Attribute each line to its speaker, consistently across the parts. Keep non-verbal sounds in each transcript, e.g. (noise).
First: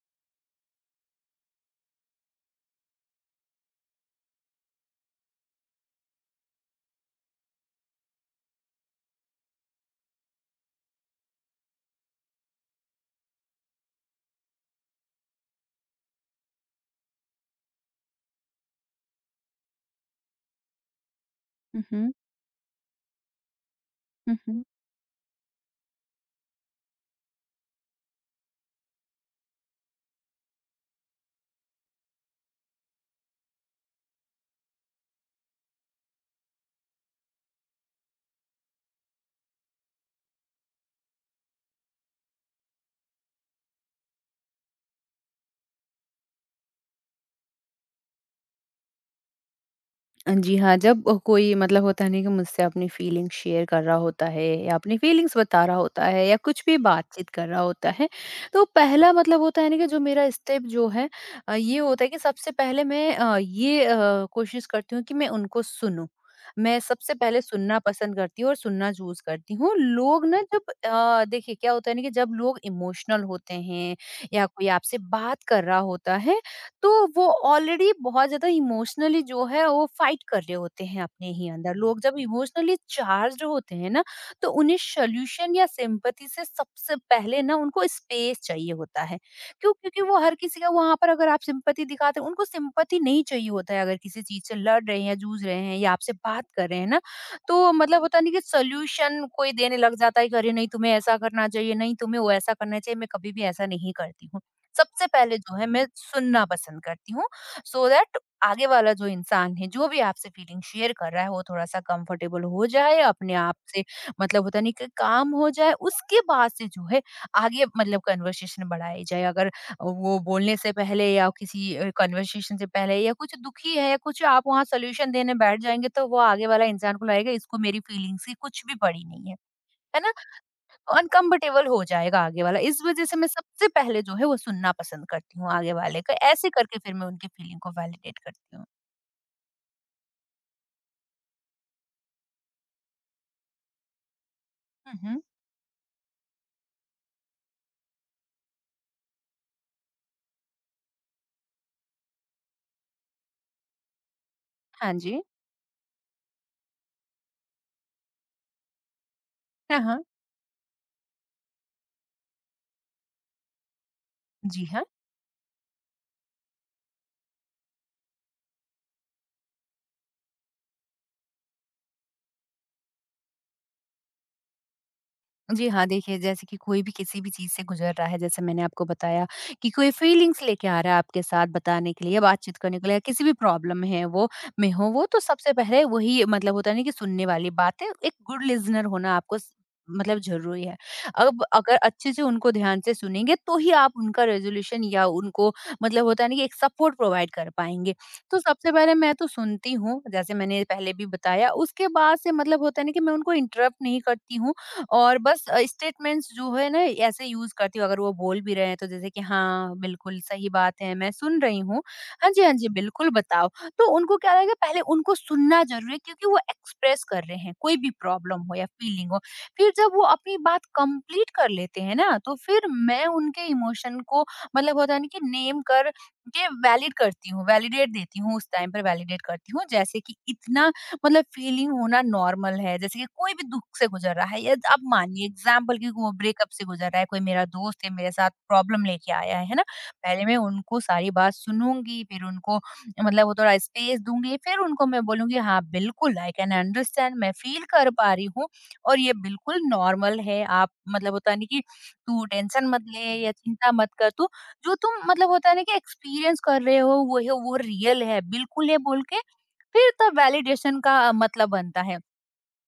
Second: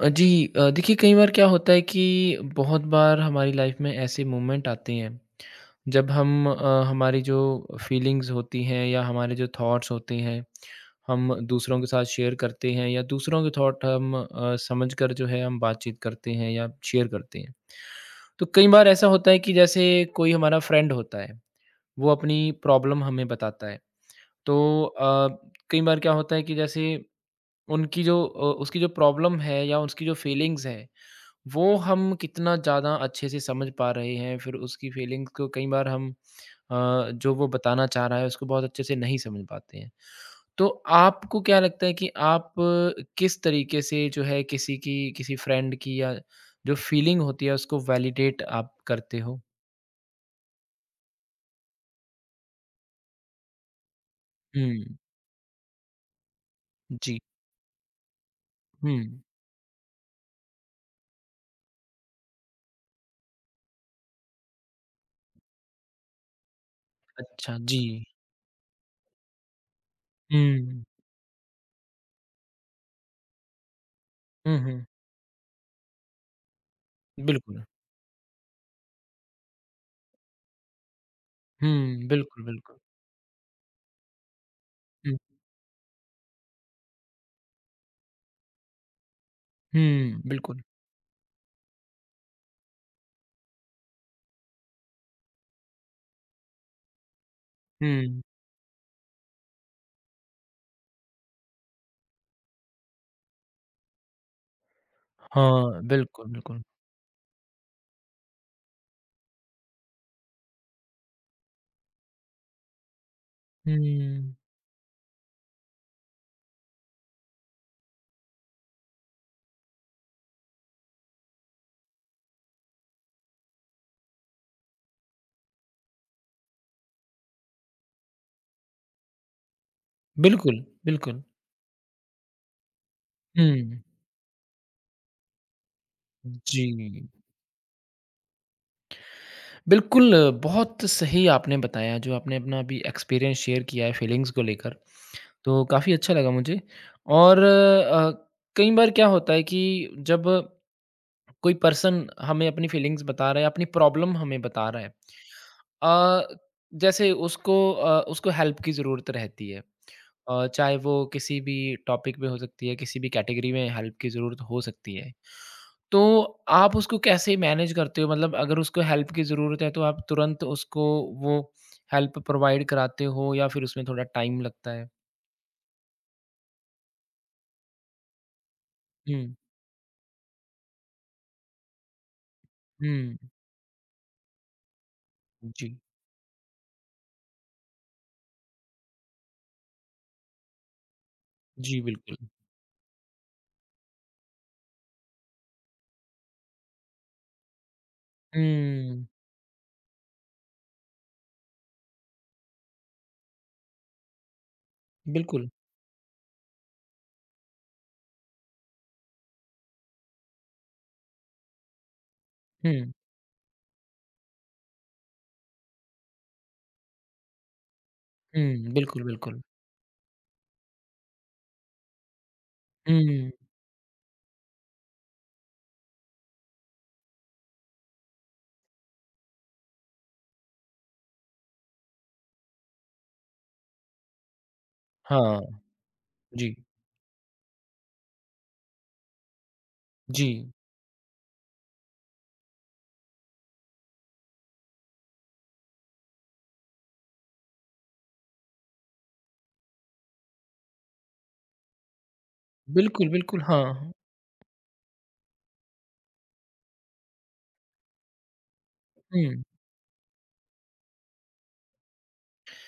Speaker 1: जी। देखिए कई बार क्या होता है कि बहुत बार हमारी लाइफ में ऐसे मोमेंट आते हैं जब हमारी जो फीलिंग्स होती हैं या हमारे जो थॉट्स होते हैं हम दूसरों के साथ शेयर करते हैं या दूसरों के थॉट हम समझ कर जो है हम बातचीत करते हैं या शेयर करते हैं। तो कई बार ऐसा होता है कि जैसे कोई हमारा फ्रेंड होता है
Speaker 2: हुँ,
Speaker 1: वो
Speaker 2: हुँ,
Speaker 1: अपनी प्रॉब्लम हमें बताता है।
Speaker 2: हुँ, हुँ।
Speaker 1: तो अ, कई बार क्या होता है कि जैसे उसकी जो प्रॉब्लम है या उसकी जो फीलिंग्स है वो हम कितना ज़्यादा अच्छे से समझ पा रहे हैं, फिर उसकी फ़ीलिंग्स को कई बार जो वो बताना चाह रहा है, उसको बहुत अच्छे से नहीं समझ पाते हैं। तो आपको क्या लगता है कि आप किस तरीके से जो है किसी की, किसी फ्रेंड की या जो फ़ीलिंग होती है, उसको वैलिडेट आप करते हो?
Speaker 2: जी हाँ, जब कोई मतलब होता है ना कि मुझसे अपनी फीलिंग शेयर कर रहा होता है या
Speaker 1: हुँ,
Speaker 2: अपनी फीलिंग्स बता रहा होता है या कुछ भी
Speaker 1: जी।
Speaker 2: बातचीत कर रहा होता है, तो
Speaker 1: हुँ,
Speaker 2: पहला मतलब होता है ना कि जो मेरा स्टेप जो है ये होता है कि सबसे पहले मैं कोशिश करती हूँ कि मैं उनको सुनूँ। मैं सबसे पहले
Speaker 1: अच्छा, जी।
Speaker 2: सुनना पसंद करती हूँ और सुनना चूज़ करती हूँ। लोग ना जब
Speaker 1: हुँ,
Speaker 2: देखिए क्या होता है ना कि जब लोग इमोशनल होते हैं या
Speaker 1: हुँ,
Speaker 2: कोई
Speaker 1: हुँ,
Speaker 2: आपसे बात कर रहा होता है तो वो
Speaker 1: बिल्कुल।
Speaker 2: ऑलरेडी बहुत ज्यादा इमोशनली जो है वो फाइट कर रहे होते हैं अपने ही अंदर। लोग
Speaker 1: हुँ,
Speaker 2: जब
Speaker 1: बिल्कुल,
Speaker 2: इमोशनली
Speaker 1: बिल्कुल।
Speaker 2: चार्ज होते हैं ना तो उन्हें
Speaker 1: हुँ,
Speaker 2: सोल्यूशन या सिंपथी से सबसे पहले ना उनको स्पेस चाहिए होता है। क्यों क्योंकि वो
Speaker 1: हुँ,
Speaker 2: हर किसी
Speaker 1: बिल्कुल।
Speaker 2: का वहां पर अगर आप सिंपथी दिखाते हैं उनको सिंपथी नहीं चाहिए होता है, अगर किसी चीज से लड़ रहे हैं या जूझ रहे हैं या आपसे बात कर रहे हैं ना। तो मतलब
Speaker 1: हुँ,
Speaker 2: होता नहीं कि सोल्यूशन कोई देने लग जाता है कि अरे नहीं तुम्हें ऐसा करना चाहिए, नहीं तुम्हें वो ऐसा करना चाहिए। मैं कभी भी ऐसा नहीं करती हूँ। सबसे पहले जो है
Speaker 1: हाँ,
Speaker 2: मैं
Speaker 1: बिल्कुल,
Speaker 2: सुनना
Speaker 1: बिल्कुल।
Speaker 2: पसंद करती हूँ, सो दैट आगे वाला जो इंसान है जो भी आपसे फीलिंग शेयर कर रहा है वो थोड़ा सा कंफर्टेबल हो जाए अपने आप से।
Speaker 1: हुँ।
Speaker 2: मतलब होता नहीं कि काम हो जाए उसके बाद से जो है आगे मतलब कन्वर्सेशन बढ़ाई जाए। अगर वो बोलने से पहले या किसी कन्वर्सेशन से पहले या कुछ दुखी है या कुछ आप वहाँ सोल्यूशन देने बैठ जाएंगे तो वो आगे वाला इंसान को लगेगा इसको मेरी फीलिंग्स की कुछ भी पड़ी नहीं है, है ना।
Speaker 1: बिल्कुल, बिल्कुल।
Speaker 2: अनकम्फर्टेबल हो जाएगा आगे वाला। इस वज़ह से मैं सबसे
Speaker 1: हुँ।
Speaker 2: पहले जो है वो सुनना पसंद करती हूँ आगे वाले का। ऐसे
Speaker 1: जी।
Speaker 2: करके फिर मैं उनकी फीलिंग को वैलिडेट करती हूँ।
Speaker 1: बिल्कुल, बहुत सही आपने बताया जो आपने अपना अभी एक्सपीरियंस शेयर किया है फीलिंग्स को लेकर,
Speaker 2: हुँ, हुँ।
Speaker 1: तो काफ़ी अच्छा लगा मुझे और कई बार क्या होता है कि जब कोई पर्सन हमें अपनी फीलिंग्स बता रहा है, अपनी प्रॉब्लम हमें बता रहा है।
Speaker 2: हाँ जी।
Speaker 1: अ, जैसे उसको हेल्प की ज़रूरत रहती है।
Speaker 2: हाँ, हाँ।
Speaker 1: चाहे वो किसी भी टॉपिक में हो सकती है, किसी भी कैटेगरी में हेल्प की ज़रूरत हो
Speaker 2: जी हाँ।
Speaker 1: सकती है। तो आप उसको कैसे मैनेज करते हो? मतलब अगर उसको हेल्प की ज़रूरत है, तो आप तुरंत उसको वो हेल्प प्रोवाइड कराते हो या फिर उसमें थोड़ा टाइम लगता है?
Speaker 2: जी हाँ, देखिए जैसे कि कोई भी किसी भी चीज़ से गुज़र रहा है, जैसे मैंने आपको बताया
Speaker 1: हुँ,
Speaker 2: कि कोई फीलिंग्स लेके आ रहा है आपके साथ बताने के लिए या बातचीत करने के लिए,
Speaker 1: हुँ।
Speaker 2: किसी भी प्रॉब्लम में वो में हो वो, तो सबसे
Speaker 1: जी,
Speaker 2: पहले वही मतलब होता है ना कि सुनने वाली बात है, एक गुड लिज़नर होना आपको स मतलब ज़रूरी है। अब अगर
Speaker 1: जी
Speaker 2: अच्छे
Speaker 1: बिल्कुल।
Speaker 2: से उनको ध्यान से सुनेंगे, तो ही आप उनका रेज़ोल्यूशन या उनको मतलब होता है ना कि एक सपोर्ट प्रोवाइड कर पाएँगे। तो सबसे पहले
Speaker 1: हुँ,
Speaker 2: मैं तो सुनती हूँ, जैसे मैंने पहले भी बताया, उसके बाद से मतलब होता है ना कि मैं उनको इंटरप्ट नहीं करती हूँ। और बस
Speaker 1: बिल्कुल।
Speaker 2: स्टेटमेंट्स जो है ना ऐसे यूज़ करती हूँ अगर वो बोल भी रहे हैं तो, जैसे कि हाँ, बिल्कुल सही बात है, मैं सुन रही हूँ। हाँ जी, हाँ जी,
Speaker 1: हुँ।
Speaker 2: बिल्कुल बताओ। तो उनको क्या लगेगा, पहले उनको सुनना ज़रूरी है क्योंकि वो एक्सप्रेस कर रहे हैं, कोई भी प्रॉब्लम हो या
Speaker 1: हुँ, बिल्कुल,
Speaker 2: फीलिंग हो।
Speaker 1: बिल्कुल।
Speaker 2: फिर जब वो अपनी बात कंप्लीट कर लेते हैं ना, तो फिर मैं
Speaker 1: हुँ,
Speaker 2: उनके इमोशन को मतलब होता है ना कि नेम कर के वैलिड करती हूँ, वैलिडेट देती हूँ, उस टाइम पर वैलिडेट करती हूँ। जैसे कि इतना मतलब फीलिंग होना नॉर्मल है, जैसे कि कोई भी दुख से गुजर रहा है या आप मानिए
Speaker 1: हाँ,
Speaker 2: एग्जाम्पल की वो ब्रेकअप
Speaker 1: जी,
Speaker 2: से गुजर रहा है, कोई मेरा दोस्त है, मेरे साथ प्रॉब्लम लेके आया है ना। पहले
Speaker 1: जी।
Speaker 2: मैं उनको सारी बात सुनूंगी, फिर उनको मतलब वो थोड़ा स्पेस दूंगी, फिर उनको मैं बोलूंगी हाँ बिल्कुल आई कैन अंडरस्टैंड, मैं फील कर पा रही हूँ और ये बिल्कुल नॉर्मल है। आप मतलब होता नहीं कि तू टेंशन मत ले
Speaker 1: बिल्कुल,
Speaker 2: या
Speaker 1: बिल्कुल, हाँ,
Speaker 2: चिंता
Speaker 1: हाँ।
Speaker 2: मत कर, तू जो तुम मतलब होता है ना कि एक्सपीरियंस कर रहे हो वो है, वो रियल है, बिल्कुल है बोल के
Speaker 1: हुँ,
Speaker 2: फिर तब वैलिडेशन का मतलब बनता है।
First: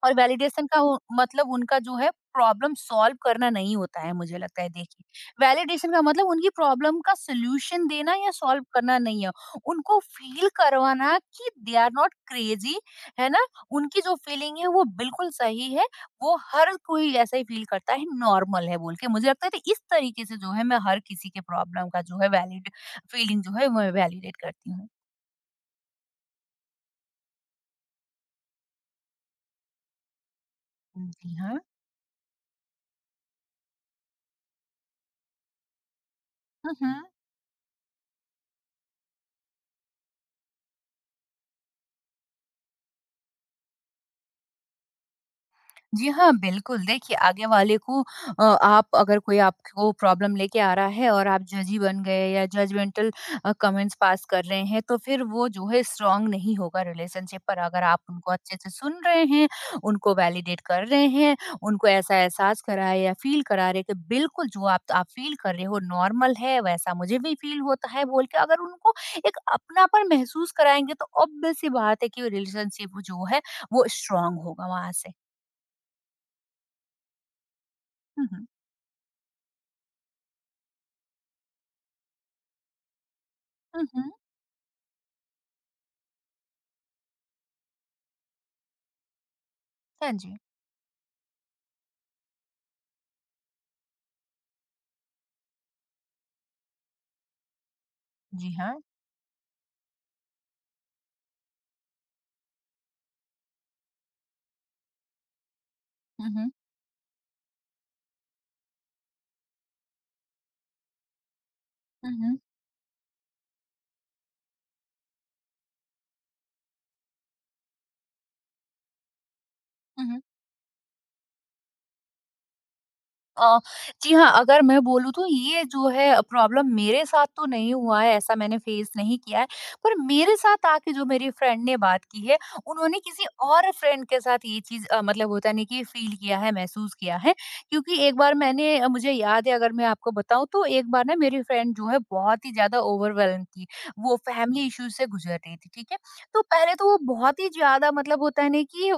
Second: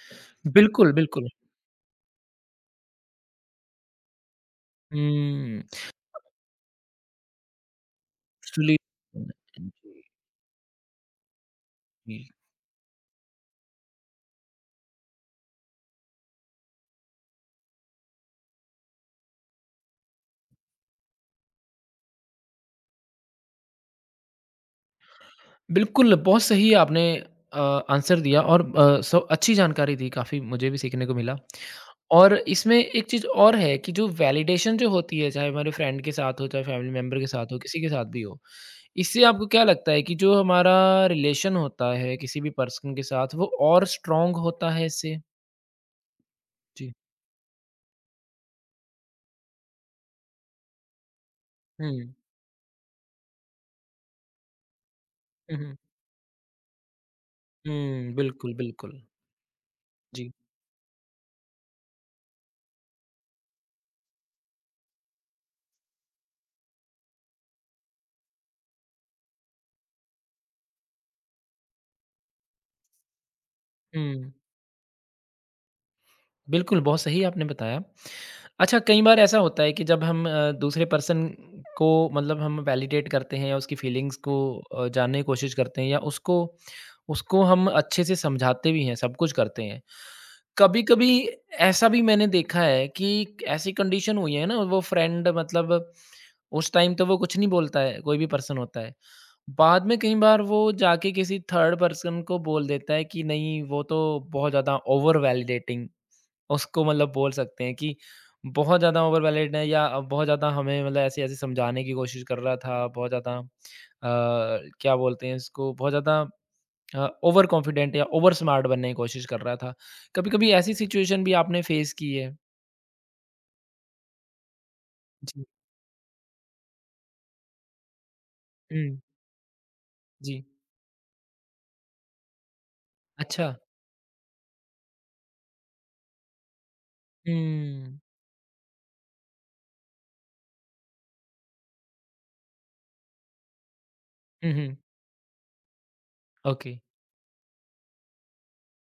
Speaker 2: और वैलिडेशन का
Speaker 1: बिल्कुल, बिल्कुल।
Speaker 2: मतलब उनका जो है प्रॉब्लम सॉल्व करना नहीं होता है, मुझे लगता है। देखिए
Speaker 1: हुँ,
Speaker 2: वैलिडेशन का मतलब उनकी प्रॉब्लम का सोल्यूशन देना या सॉल्व
Speaker 1: एक्चुअली
Speaker 2: करना नहीं है,
Speaker 1: जी,
Speaker 2: उनको फील करवाना कि दे आर नॉट
Speaker 1: जी।
Speaker 2: क्रेजी, है ना। उनकी जो फीलिंग है वो बिल्कुल सही है, वो हर कोई ऐसा ही फील करता है, नॉर्मल है बोल के। मुझे लगता है कि इस तरीके से जो है मैं हर किसी के प्रॉब्लम का जो है वैलिड फीलिंग जो है वो वैलिडेट करती हूँ।
Speaker 1: बिल्कुल, बहुत सही आपने अ, आंसर दिया और अ, स अच्छी जानकारी दी काफ़ी मुझे भी सीखने को
Speaker 2: जी
Speaker 1: मिला।
Speaker 2: हाँ।
Speaker 1: और इसमें एक चीज़ और है कि जो वैलिडेशन जो होती है, चाहे हमारे फ्रेंड के साथ हो, चाहे फैमिली
Speaker 2: हम्म।
Speaker 1: मेंबर के साथ हो, किसी के साथ भी हो। इससे आपको क्या लगता है कि जो हमारा रिलेशन होता है किसी भी पर्सन के साथ, वो और स्ट्रॉन्ग होता है इससे?
Speaker 2: जी हाँ, बिल्कुल।
Speaker 1: जी।
Speaker 2: देखिए, आगे वाले को आप अगर कोई आपको प्रॉब्लम लेके आ रहा है और आप जज ही
Speaker 1: हुँ।
Speaker 2: बन गए या जजमेंटल कमेंट्स पास कर रहे हैं, तो फिर वो
Speaker 1: हुँ,
Speaker 2: जो
Speaker 1: हुँ।
Speaker 2: है स्ट्रॉन्ग नहीं होगा रिलेशनशिप पर। अगर आप
Speaker 1: हुँ,
Speaker 2: उनको
Speaker 1: बिल्कुल,
Speaker 2: अच्छे से सुन
Speaker 1: बिल्कुल।
Speaker 2: रहे हैं, उनको
Speaker 1: जी।
Speaker 2: वैलिडेट कर रहे हैं, उनको ऐसा एहसास करा है या फ़ील करा रहे हैं कि बिल्कुल जो आप फ़ील कर रहे हो नॉर्मल है, वैसा मुझे भी फ़ील होता है बोल के अगर उनको एक अपनापन महसूस कराएँगे, तो ऑब्वियस सी बात है कि रिलेशनशिप जो है, वो
Speaker 1: हुँ।
Speaker 2: स्ट्रॉन्ग होगा वहाँ से।
Speaker 1: बिल्कुल, बहुत सही आपने बताया।
Speaker 2: हुँ, हुँ।
Speaker 1: अच्छा कई बार ऐसा होता है कि जब हम दूसरे पर्सन को मतलब हम वैलिडेट करते हैं या उसकी
Speaker 2: हुँ, हुँ।
Speaker 1: फीलिंग्स को जानने की कोशिश करते हैं या उसको उसको हम अच्छे से समझाते भी हैं, सब कुछ करते हैं।
Speaker 2: हाँ जी।
Speaker 1: कभी-कभी ऐसा भी मैंने देखा है कि ऐसी कंडीशन हुई है ना वो फ्रेंड मतलब उस टाइम तो वो कुछ नहीं बोलता है, कोई भी
Speaker 2: जी
Speaker 1: पर्सन होता
Speaker 2: हाँ।
Speaker 1: है। बाद में कई बार वो जाके किसी थर्ड पर्सन को बोल देता है कि नहीं वो तो बहुत ज़्यादा ओवर वैलिडेटिंग
Speaker 2: हुँ, हुँ।
Speaker 1: उसको मतलब बोल सकते हैं कि बहुत ज़्यादा ओवर वैलिड है या बहुत ज़्यादा हमें मतलब ऐसे-ऐसे समझाने की
Speaker 2: हुँ,
Speaker 1: कोशिश कर
Speaker 2: हुँ।
Speaker 1: रहा था, बहुत ज़्यादा क्या बोलते हैं इसको बहुत ज़्यादा ओवर कॉन्फिडेंट या ओवर स्मार्ट बनने की कोशिश कर रहा था।
Speaker 2: हुँ,
Speaker 1: कभी-कभी ऐसी सिचुएशन भी आपने फेस की है?
Speaker 2: अ, जी हाँ, अगर मैं बोलूँ तो
Speaker 1: जी।
Speaker 2: ये जो है प्रॉब्लम मेरे साथ तो नहीं हुआ है, ऐसा मैंने फेस
Speaker 1: हुँ,
Speaker 2: नहीं किया है। पर मेरे
Speaker 1: जी।
Speaker 2: साथ आके जो मेरी फ्रेंड ने बात की है, उन्होंने किसी
Speaker 1: अच्छा।
Speaker 2: और फ्रेंड के साथ ये चीज़ मतलब होता नहीं कि फ़ील किया है, महसूस किया है। क्योंकि
Speaker 1: हुँ।
Speaker 2: एक बार मैंने मुझे याद है अगर मैं आपको बताऊँ तो एक बार ना मेरी फ्रेंड जो है बहुत ही ज़्यादा ओवरवेल्म थी। वो
Speaker 1: हुँ,
Speaker 2: फैमिली
Speaker 1: हुँ।
Speaker 2: इश्यूज़ से गुज़र रही थी, ठीक है? तो
Speaker 1: ओके।
Speaker 2: पहले तो वो बहुत ही ज़्यादा मतलब होता है ना कि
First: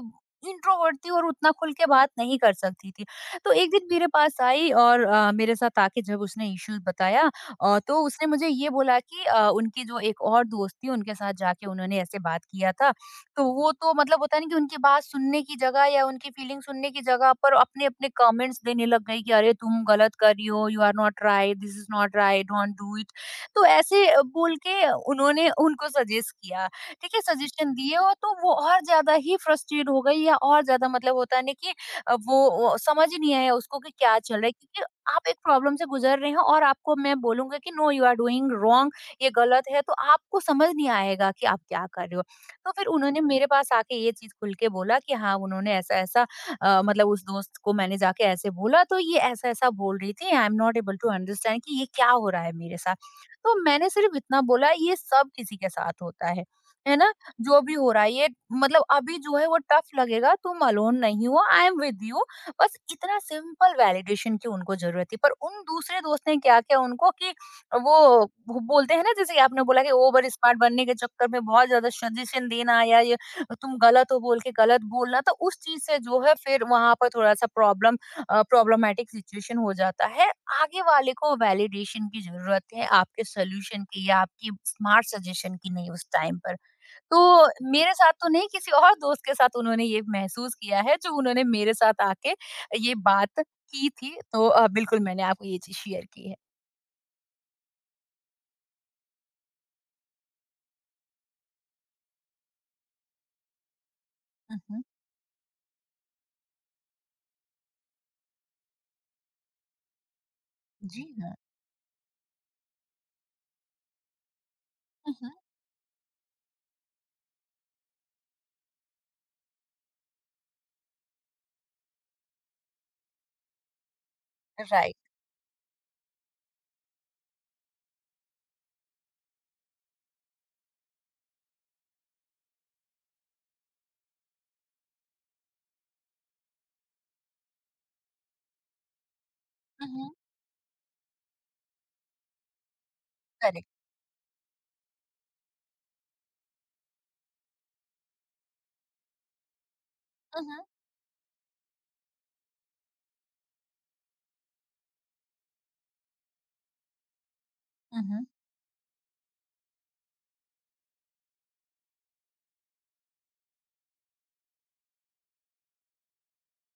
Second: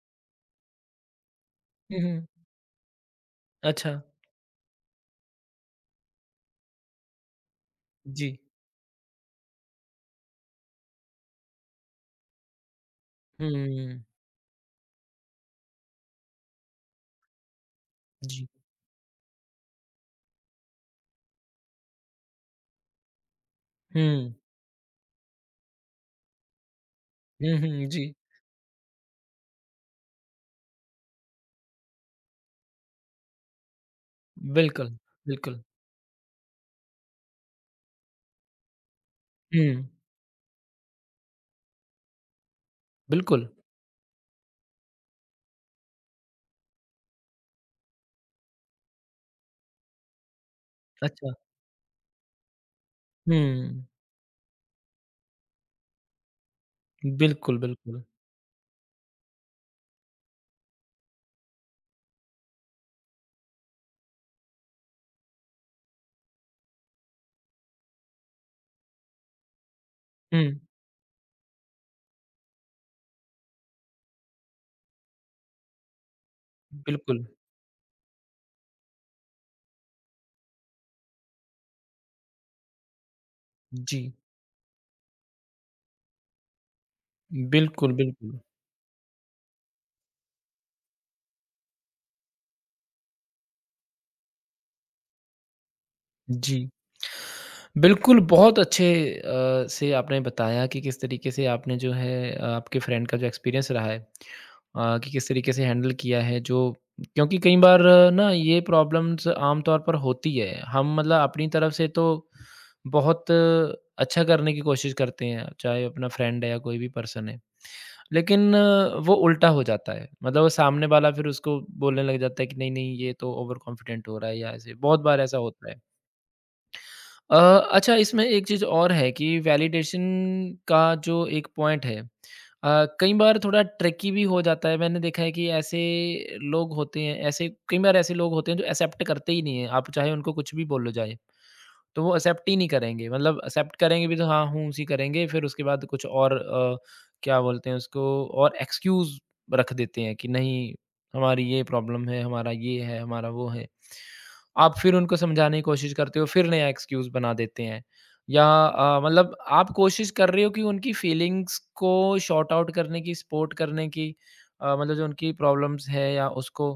Speaker 2: इंट्रोवर्ट थी और उतना खुल के
Speaker 1: हुँ,
Speaker 2: बात
Speaker 1: हुँ।
Speaker 2: नहीं कर सकती थी। तो एक दिन
Speaker 1: अच्छा।
Speaker 2: मेरे पास आई और मेरे साथ आके जब उसने इश्यूज बताया, तो उसने
Speaker 1: जी।
Speaker 2: मुझे ये बोला कि उनकी जो एक और दोस्त थी उनके साथ जाके उन्होंने ऐसे बात किया था। तो वो तो
Speaker 1: हुँ।
Speaker 2: मतलब होता नहीं कि उनकी बात सुनने की जगह या उनकी फीलिंग सुनने की जगह पर अपने अपने
Speaker 1: जी।
Speaker 2: कमेंट्स देने लग गई कि अरे तुम गलत कर रही हो, you are not right, this is not right, don't do it. तो ऐसे
Speaker 1: हुँ।
Speaker 2: बोल के उन्होंने उनको सजेस्ट किया, ठीक है
Speaker 1: हुँ,
Speaker 2: सजेशन
Speaker 1: हुँ,
Speaker 2: दिए
Speaker 1: जी।
Speaker 2: और तो वो और ज्यादा ही फ्रस्ट्रेट हो गई या और ज्यादा मतलब होता है ना कि वो समझ ही नहीं आया उसको कि क्या चल रहा है, क्योंकि
Speaker 1: बिल्कुल,
Speaker 2: आप एक
Speaker 1: बिल्कुल।
Speaker 2: प्रॉब्लम से गुजर रहे हैं और आपको मैं बोलूँगा कि no you are doing wrong, ये
Speaker 1: हुँ,
Speaker 2: गलत है तो आपको समझ नहीं आएगा कि आप क्या कर रहे हो। तो फिर उन्होंने
Speaker 1: बिल्कुल।
Speaker 2: मेरे पास आके ये चीज़ खुल के बोला कि हाँ, उन्होंने ऐसा-ऐसा मतलब उस दोस्त को मैंने जाके ऐसे बोला तो ये ऐसा-ऐसा बोल रही थी I am not able to
Speaker 1: अच्छा।
Speaker 2: अंडरस्टैंड कि ये क्या हो रहा है मेरे साथ। तो
Speaker 1: हुँ,
Speaker 2: मैंने सिर्फ़ इतना बोला ये सब किसी के साथ होता है ना?
Speaker 1: बिल्कुल,
Speaker 2: जो भी हो
Speaker 1: बिल्कुल।
Speaker 2: रहा है ये मतलब अभी जो है वो टफ लगेगा, तुम अलोन नहीं हो, आई एम विद यू। बस इतना सिंपल वैलिडेशन की उनको जरूरत थी। पर उन दूसरे दोस्त ने क्या किया उनको कि वो वो बोलते हैं ना जैसे कि आपने बोला कि ओवर
Speaker 1: हुँ,
Speaker 2: स्मार्ट बनने के चक्कर में बहुत ज्यादा सजेशन देना या ये तुम गलत हो बोल के गलत बोलना, तो उस चीज से जो है फिर वहां पर
Speaker 1: बिल्कुल।
Speaker 2: थोड़ा सा प्रॉब्लमेटिक सिचुएशन हो जाता है। आगे वाले को वैलिडेशन की जरूरत है, आपके सोल्यूशन
Speaker 1: जी,
Speaker 2: की या आपकी स्मार्ट सजेशन की नहीं उस टाइम पर। तो
Speaker 1: बिल्कुल,
Speaker 2: मेरे साथ तो
Speaker 1: बिल्कुल।
Speaker 2: नहीं, किसी और दोस्त के साथ उन्होंने ये महसूस किया है, जो उन्होंने मेरे साथ आके ये बात की थी, तो बिल्कुल मैंने आपको ये चीज़ शेयर की है।
Speaker 1: जी। बिल्कुल, बहुत अच्छे से आपने बताया कि किस तरीके से आपने जो है आपके फ्रेंड का जो एक्सपीरियंस रहा है
Speaker 2: हुँ, हुँ।
Speaker 1: कि किस तरीके से हैंडल किया है जो क्योंकि कई बार ना ये प्रॉब्लम्स आम तौर पर होती है। हम
Speaker 2: जी
Speaker 1: मतलब
Speaker 2: हाँ।
Speaker 1: अपनी तरफ से तो बहुत अच्छा करने की कोशिश
Speaker 2: हुँ,
Speaker 1: करते
Speaker 2: हुँ।
Speaker 1: हैं, चाहे अपना फ्रेंड है या कोई भी पर्सन है। लेकिन वो उल्टा हो जाता है, मतलब वो सामने वाला फिर उसको बोलने लग जाता है कि नहीं, नहीं ये तो ओवर कॉन्फिडेंट हो रहा है या ऐसे
Speaker 2: राइट।
Speaker 1: बहुत बार ऐसा होता है। अच्छा इसमें एक चीज़ और है कि वैलिडेशन का जो एक पॉइंट है कई बार थोड़ा ट्रिकी भी हो जाता है। मैंने देखा है कि ऐसे लोग होते हैं ऐसे कई बार ऐसे लोग होते हैं जो एक्सेप्ट करते ही नहीं हैं,
Speaker 2: हुँ,
Speaker 1: आप चाहे
Speaker 2: हुँ।
Speaker 1: उनको कुछ भी बोलो जाए। तो वो एक्सेप्ट ही नहीं करेंगे मतलब
Speaker 2: करेक्ट।
Speaker 1: एक्सेप्ट करेंगे भी तो हाँ, हूँ-सी करेंगे फिर उसके बाद कुछ और क्या बोलते हैं उसको और एक्सक्यूज़ रख देते हैं कि
Speaker 2: हुँ, हुँ।
Speaker 1: नहीं हमारी ये प्रॉब्लम है, हमारा ये है, हमारा वो है। आप फिर उनको समझाने की कोशिश करते हो, फिर नया एक्सक्यूज़ बना देते हैं
Speaker 2: हुँ, हुँ।
Speaker 1: या मतलब आप कोशिश कर रहे हो कि उनकी फीलिंग्स को सॉर्ट आउट करने की, सपोर्ट करने की मतलब जो उनकी प्रॉब्लम्स है या उसको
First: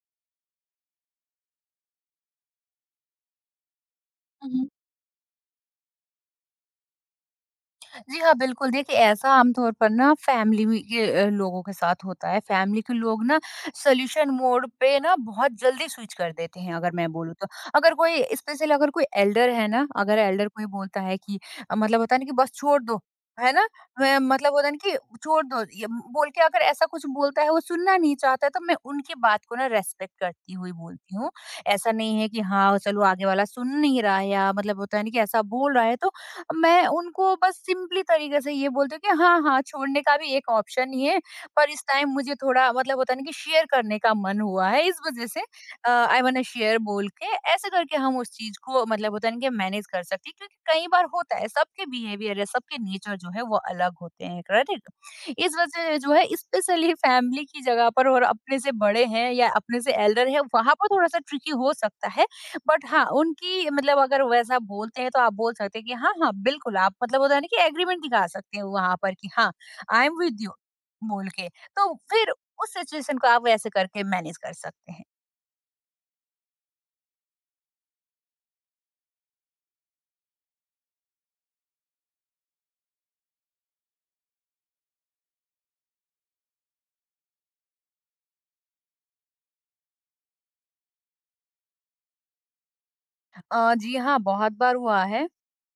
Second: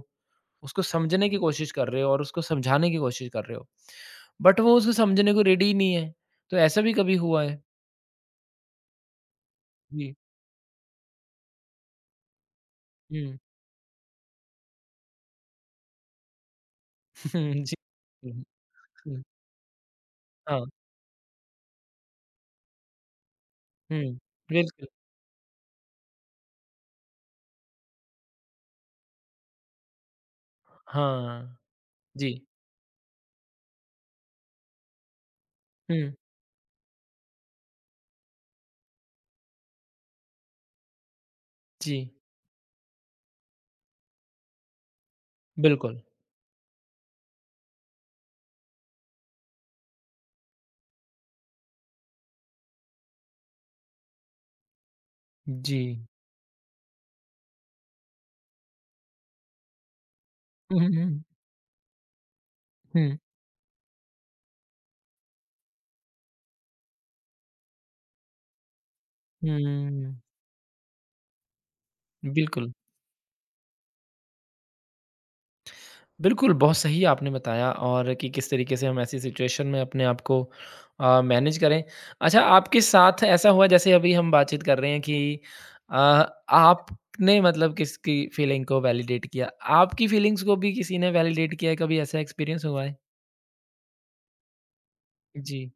Speaker 1: उसको समझने की कोशिश कर रहे हो और उसको समझाने की कोशिश कर रहे हो।
Speaker 2: हुँ,
Speaker 1: बट
Speaker 2: हुँ।
Speaker 1: वो उसको समझने को रेडी ही नहीं है। तो ऐसा भी कभी हुआ है?
Speaker 2: जी हाँ, बिल्कुल। देखिए, ऐसा आमतौर पर ना
Speaker 1: जी।
Speaker 2: फैमिली में के लोगों के साथ होता है। फैमिली के लोग
Speaker 1: हुँ।
Speaker 2: ना सॉल्यूशन मोड पे ना बहुत जल्दी स्विच कर देते हैं, अगर मैं बोलूँ तो।
Speaker 1: (laughs) जी।
Speaker 2: अगर कोई
Speaker 1: हुँ,
Speaker 2: स्पेशली अगर कोई
Speaker 1: हुँ।
Speaker 2: एल्डर है ना, अगर एल्डर
Speaker 1: हाँ।
Speaker 2: कोई बोलता है कि मतलब होता है ना कि बस छोड़ दो, है ना?
Speaker 1: हुँ।
Speaker 2: मैं मतलब होता है ना
Speaker 1: बिल्कुल।
Speaker 2: कि छोड़ दो ये बोल के अगर ऐसा कुछ बोलता है, वो सुनना नहीं चाहता है, तो मैं उनकी बात को ना रिस्पेक्ट करती हुई बोलती हूँ।
Speaker 1: हाँ।
Speaker 2: ऐसा नहीं है
Speaker 1: जी।
Speaker 2: कि हाँ, चलो आगे वाला सुन नहीं रहा है या मतलब होता है ना कि ऐसा बोल रहा है तो
Speaker 1: हुँ।
Speaker 2: मैं उनको बस सिंपली तरीके से ये बोलती हूँ कि हाँ, हाँ, छोड़ने का भी एक ऑप्शन ही है, पर इस
Speaker 1: जी।
Speaker 2: टाइम मुझे थोड़ा मतलब होता है ना कि शेयर करने का मन हुआ है, इस वज़ह से
Speaker 1: बिल्कुल।
Speaker 2: आई वांट टू शेयर बोल के ऐसे करके हम उस चीज़ को मतलब होता है ना कि मैनेज कर सकते हैं क्योंकि कई बार होता है, सबके बिहेवियर या सबके नेचर जो है वो अलग होते हैं, करेक्ट? इस वज़ह
Speaker 1: जी।
Speaker 2: से जो है स्पेशली फैमिली की जगह पर और अपने से बड़े हैं या अपने से एल्डर हैं,
Speaker 1: (laughs)
Speaker 2: वहाँ
Speaker 1: हुँ,
Speaker 2: पर
Speaker 1: हुँ,
Speaker 2: थोड़ा-सा
Speaker 1: हुँ।
Speaker 2: ट्रिकी हो सकता है। बट हाँ,
Speaker 1: हुँ।
Speaker 2: उनकी मतलब अगर वैसा बोलते हैं तो आप बोल सकते हैं कि हाँ, हाँ, बिल्कुल आप मतलब होता है ना कि एग्रीमेंट दिखा सकते हो वहाँ पर कि हाँ, आई
Speaker 1: हुँ।
Speaker 2: एम विद यू बोल के। तो फिर
Speaker 1: बिल्कुल।
Speaker 2: उस सिचुएशन को आप वैसे करके मैनेज कर सकते हैं।
Speaker 1: बिल्कुल, बहुत सही आपने बताया और कि किस तरीके से हम ऐसी सिचुएशन में अपने आप को मैनेज करें। अच्छा, आपके साथ ऐसा हुआ जैसे अभी हम बातचीत कर रहे हैं कि अ, आपने मतलब किसकी फीलिंग को वैलिडेट किया। आपकी फीलिंग्स को भी किसी ने वैलिडेट किया है, कभी ऐसा एक्सपीरियंस हुआ है?
Speaker 2: जी हाँ, बहुत बार हुआ है।
Speaker 1: जी,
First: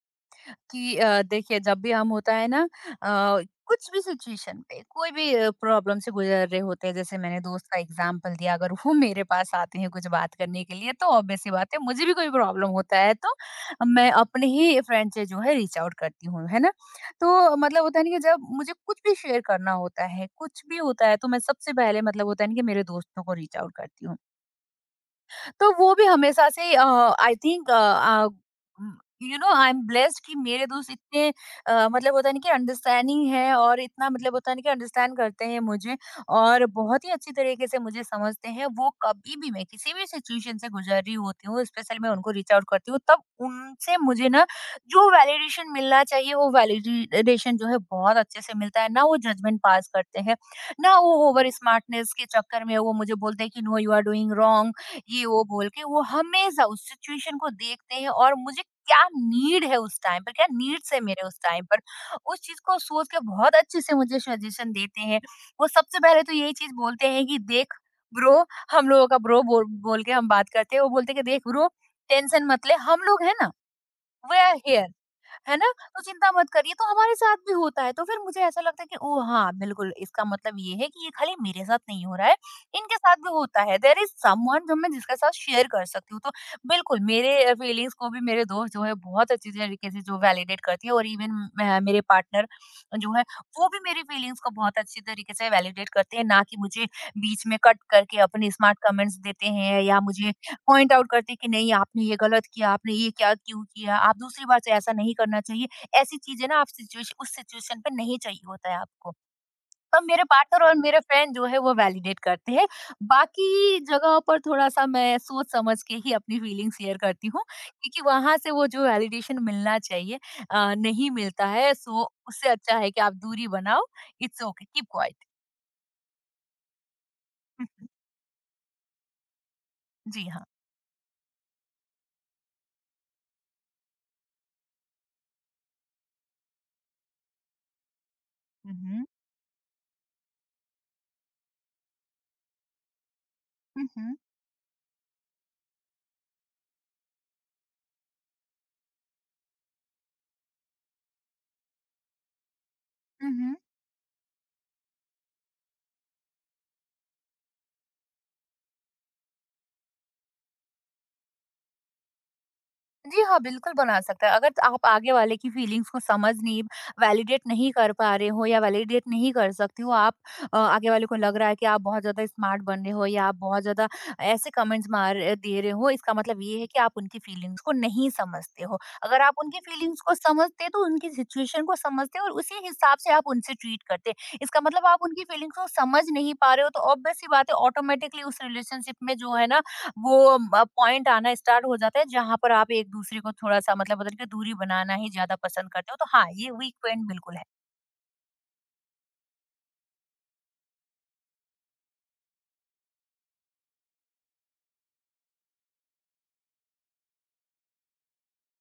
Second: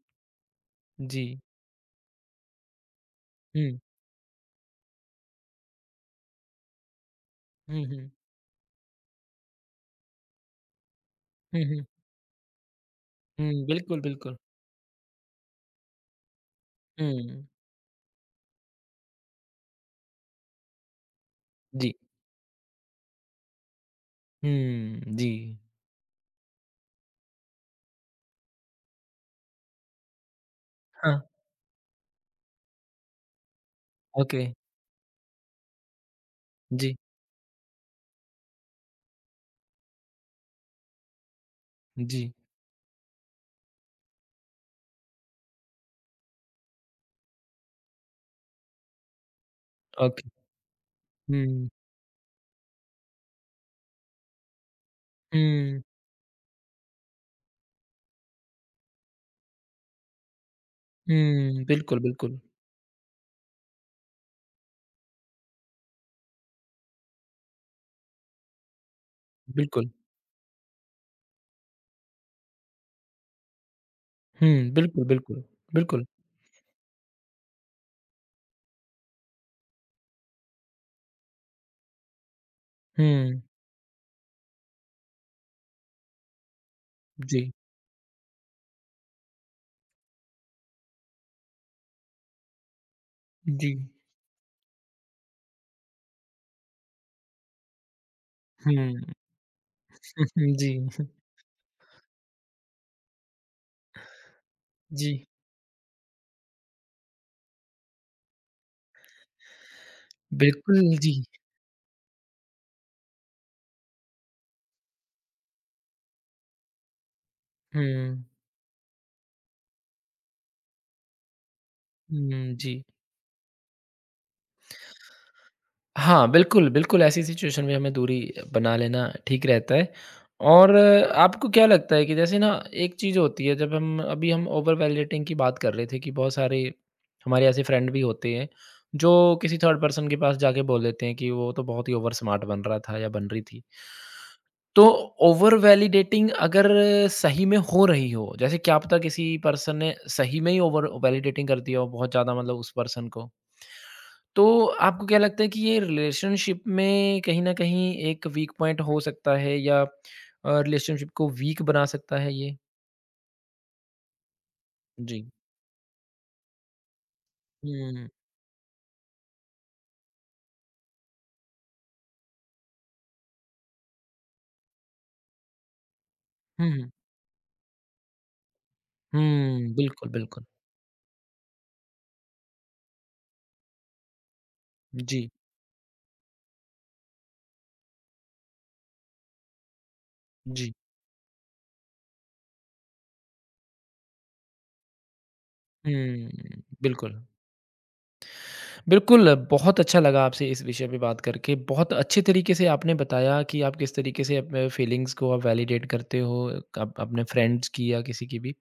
Speaker 2: कि
Speaker 1: जी।
Speaker 2: देखिए जब भी हम होता है ना अ,
Speaker 1: हुँ,
Speaker 2: कुछ भी सिचुएशन पे कोई भी प्रॉब्लम से गुजर रहे होते हैं जैसे मैंने दोस्त का
Speaker 1: हुँ, हुँ।
Speaker 2: एग्जांपल दिया अगर वो (laughs) मेरे पास आते हैं कुछ बात करने के लिए तो ऑब्वियस सी
Speaker 1: हुँ,
Speaker 2: बात है
Speaker 1: हुँ।
Speaker 2: मुझे भी कोई प्रॉब्लम होता है तो
Speaker 1: हुँ, बिल्कुल,
Speaker 2: मैं
Speaker 1: बिल्कुल।
Speaker 2: अपने ही फ्रेंड से जो है रीच आउट करती हूँ है ना।
Speaker 1: हुँ,
Speaker 2: तो मतलब होता है ना कि जब मुझे कुछ भी शेयर करना होता है कुछ भी होता है तो मैं सबसे
Speaker 1: जी।
Speaker 2: पहले मतलब होता है ना कि मेरे दोस्तों को रीच आउट करती हूँ।
Speaker 1: हुँ, जी।
Speaker 2: तो वो भी हमेशा से I think you know I am blessed कि मेरे दोस्त
Speaker 1: हाँ,
Speaker 2: इतने मतलब होता नहीं कि अंडरस्टैंडिंग है और इतना मतलब
Speaker 1: ओके।
Speaker 2: होता नहीं कि अंडरस्टैंड करते हैं मुझे और
Speaker 1: जी,
Speaker 2: बहुत ही अच्छी तरीके से मुझे समझते हैं। वो कभी भी मैं किसी भी सिचुएशन से गुजर रही होती हूँ स्पेशल मैं उनको
Speaker 1: जी,
Speaker 2: रीच आउट करती हूँ तब उनसे मुझे ना जो वैलिडेशन मिलना चाहिए वो वैलिडेशन जो है बहुत अच्छे से मिलता है। ना वो जजमेंट पास करते
Speaker 1: ओके।
Speaker 2: हैं, ना वो ओवर
Speaker 1: हुँ,
Speaker 2: स्मार्टनेस के चक्कर में वो मुझे बोलते हैं कि no you are doing wrong, ये वो बोल
Speaker 1: हुँ,
Speaker 2: के। वो हमेशा उस सिचुएशन को देखते हैं और मुझे क्या नीड है उस टाइम पर, क्या नीड्स है मेरे उस
Speaker 1: हुँ,
Speaker 2: टाइम पर,
Speaker 1: बिल्कुल,
Speaker 2: उस
Speaker 1: बिल्कुल।
Speaker 2: चीज को सोच के बहुत अच्छे से मुझे सजेशन देते हैं। वो सबसे पहले तो यही चीज बोलते हैं कि देख ब्रो, हम लोगों का ब्रो बोल,
Speaker 1: बिल्कुल।
Speaker 2: बोल के हम बात करते हैं। वो बोलते हैं कि देख ब्रो, टेंशन मत ले, हम लोग है ना, वे
Speaker 1: हुँ,
Speaker 2: आर हियर,
Speaker 1: बिल्कुल, बिल्कुल,
Speaker 2: है ना? तो
Speaker 1: बिल्कुल।
Speaker 2: चिंता मत करिए, तो हमारे साथ भी होता है, तो फिर मुझे ऐसा लगता है कि ओह! हाँ, बिल्कुल। इसका मतलब ये है कि ये खाली मेरे साथ नहीं हो रहा है, इनके साथ भी
Speaker 1: हुँ,
Speaker 2: होता है। देयर इज़ समवन जो मैं जिसके साथ शेयर कर सकती हूँ। तो बिल्कुल मेरे
Speaker 1: जी,
Speaker 2: फीलिंग्स को भी मेरे दोस्त जो है बहुत अच्छी तरीके से जो वैलिडेट करती है, और इवन मैं मेरे पार्टनर जो है, वो
Speaker 1: जी,
Speaker 2: भी मेरी फीलिंग्स को बहुत अच्छी तरीके से वैलिडेट करते हैं, ना कि मुझे बीच में कट करके अपने
Speaker 1: हुँ,
Speaker 2: स्मार्ट कमेंट्स देते हैं या मुझे
Speaker 1: (laughs) जी,
Speaker 2: पॉइंट आउट करते हैं कि नहीं आपने ये गलत किया, आपने ये क्या क्यों किया, आप दूसरी बार से ऐसा
Speaker 1: जी,
Speaker 2: नहीं करना चाहिए। ऐसी चीज़ें ना आप सिचुएश उस सिचुएशन पे नहीं चाहिए होता है आपको। तब मेरे पार्टनर और
Speaker 1: बिल्कुल
Speaker 2: मेरे
Speaker 1: जी।
Speaker 2: फ्रेंड जो है वो वैलिडेट करते हैं। बाकी जगहों पर थोड़ा-सा मैं सोच समझ के ही अपनी फीलिंग शेयर करती हूँ, क्योंकि
Speaker 1: हुँ,
Speaker 2: वहाँ से वो जो वैलिडेशन मिलना चाहिए नहीं मिलता है। सो उससे
Speaker 1: हुँ,
Speaker 2: अच्छा
Speaker 1: जी।
Speaker 2: है कि आप दूरी बनाओ, इट्स ओके, कीप क्वाइट।
Speaker 1: हाँ, बिल्कुल, बिल्कुल ऐसी सिचुएशन में
Speaker 2: (laughs)
Speaker 1: हमें दूरी बना लेना ठीक रहता है।
Speaker 2: जी हाँ।
Speaker 1: और आपको क्या लगता है कि जैसे ना एक चीज़ होती है जब हम अभी हम ओवर वैलिडेटिंग की बात कर रहे थे कि बहुत सारे हमारे ऐसे फ्रेंड भी होते हैं,
Speaker 2: हुँ, हुँ।
Speaker 1: जो किसी थर्ड पर्सन के पास जाके बोल देते हैं कि वो तो बहुत ही ओवर स्मार्ट बन रहा था या बन रही थी।
Speaker 2: हुँ, हुँ।
Speaker 1: तो ओवर वैलिडेटिंग अगर सही में हो रही हो, जैसे क्या पता किसी पर्सन ने सही में ही ओवर वैलिडेटिंग कर दिया हो बहुत ज़्यादा मतलब उस पर्सन को,
Speaker 2: हुँ, हुँ।
Speaker 1: तो आपको क्या लगता है कि ये रिलेशनशिप में कहीं न कहीं एक वीक पॉइंट हो सकता है या रिलेशनशिप को वीक बना सकता है ये?
Speaker 2: जी हाँ, बिल्कुल बना सकता है। अगर आप आगे
Speaker 1: जी।
Speaker 2: वाले की फीलिंग्स को समझ नहीं, वैलिडेट नहीं कर
Speaker 1: हुँ,
Speaker 2: पा रहे हो या वैलिडेट नहीं कर सकते हो, आप आगे वाले को लग रहा है कि आप बहुत ज़्यादा स्मार्ट बन रहे हो या आप बहुत ज़्यादा ऐसे कमेंट्स मार दे रहे हो, इसका मतलब ये है
Speaker 1: हुँ,
Speaker 2: कि
Speaker 1: हुँ,
Speaker 2: आप उनकी फीलिंग्स को नहीं समझते हो। अगर आप उनकी
Speaker 1: हुँ,
Speaker 2: फीलिंग्स
Speaker 1: बिल्कुल,
Speaker 2: को
Speaker 1: बिल्कुल।
Speaker 2: समझते तो उनकी सिचुएशन को समझते और उसी हिसाब से आप उनसे ट्रीट करते। इसका मतलब आप उनकी
Speaker 1: जी,
Speaker 2: फीलिंग्स को समझ नहीं पा रहे हो, तो ऑब्वियस सी बात है ऑटोमेटिकली उस रिलेशनशिप में जो है ना वो म
Speaker 1: जी।
Speaker 2: पॉइंट आना स्टार्ट हो जाता है जहाँ पर आप एक-दूसरे को थोड़ा-सा मतलब होता है ना कि दूरी बनाना ही ज़्यादा पसंद करते हो। तो हाँ, ये
Speaker 1: हुँ,
Speaker 2: वीक पॉइंट
Speaker 1: बिल्कुल।
Speaker 2: बिल्कुल है।
Speaker 1: बिल्कुल, बहुत अच्छा लगा आपसे इस विषय पे बात करके। बहुत अच्छे तरीके से आपने बताया कि आप किस तरीके से अपने फीलिंग्स को आप वैलिडेट करते हो अप अपने फ्रेंड्स की या किसी की भी।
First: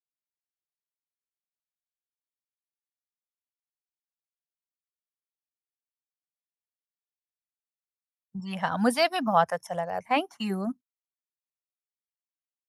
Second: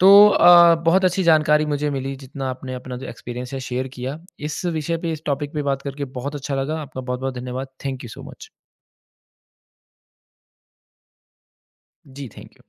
Speaker 1: तो बहुत अच्छी जानकारी मुझे मिली जितना आपने अपना जो एक्सपीरियंस है शेयर किया। इस विषय पे, इस टॉपिक पे बात करके बहुत अच्छा लगा। आपका बहुत-बहुत धन्यवाद। Thank you so much.
Speaker 2: जी हाँ, मुझे भी बहुत अच्छा लगा। Thank you.
Speaker 1: जी, थैंक यू।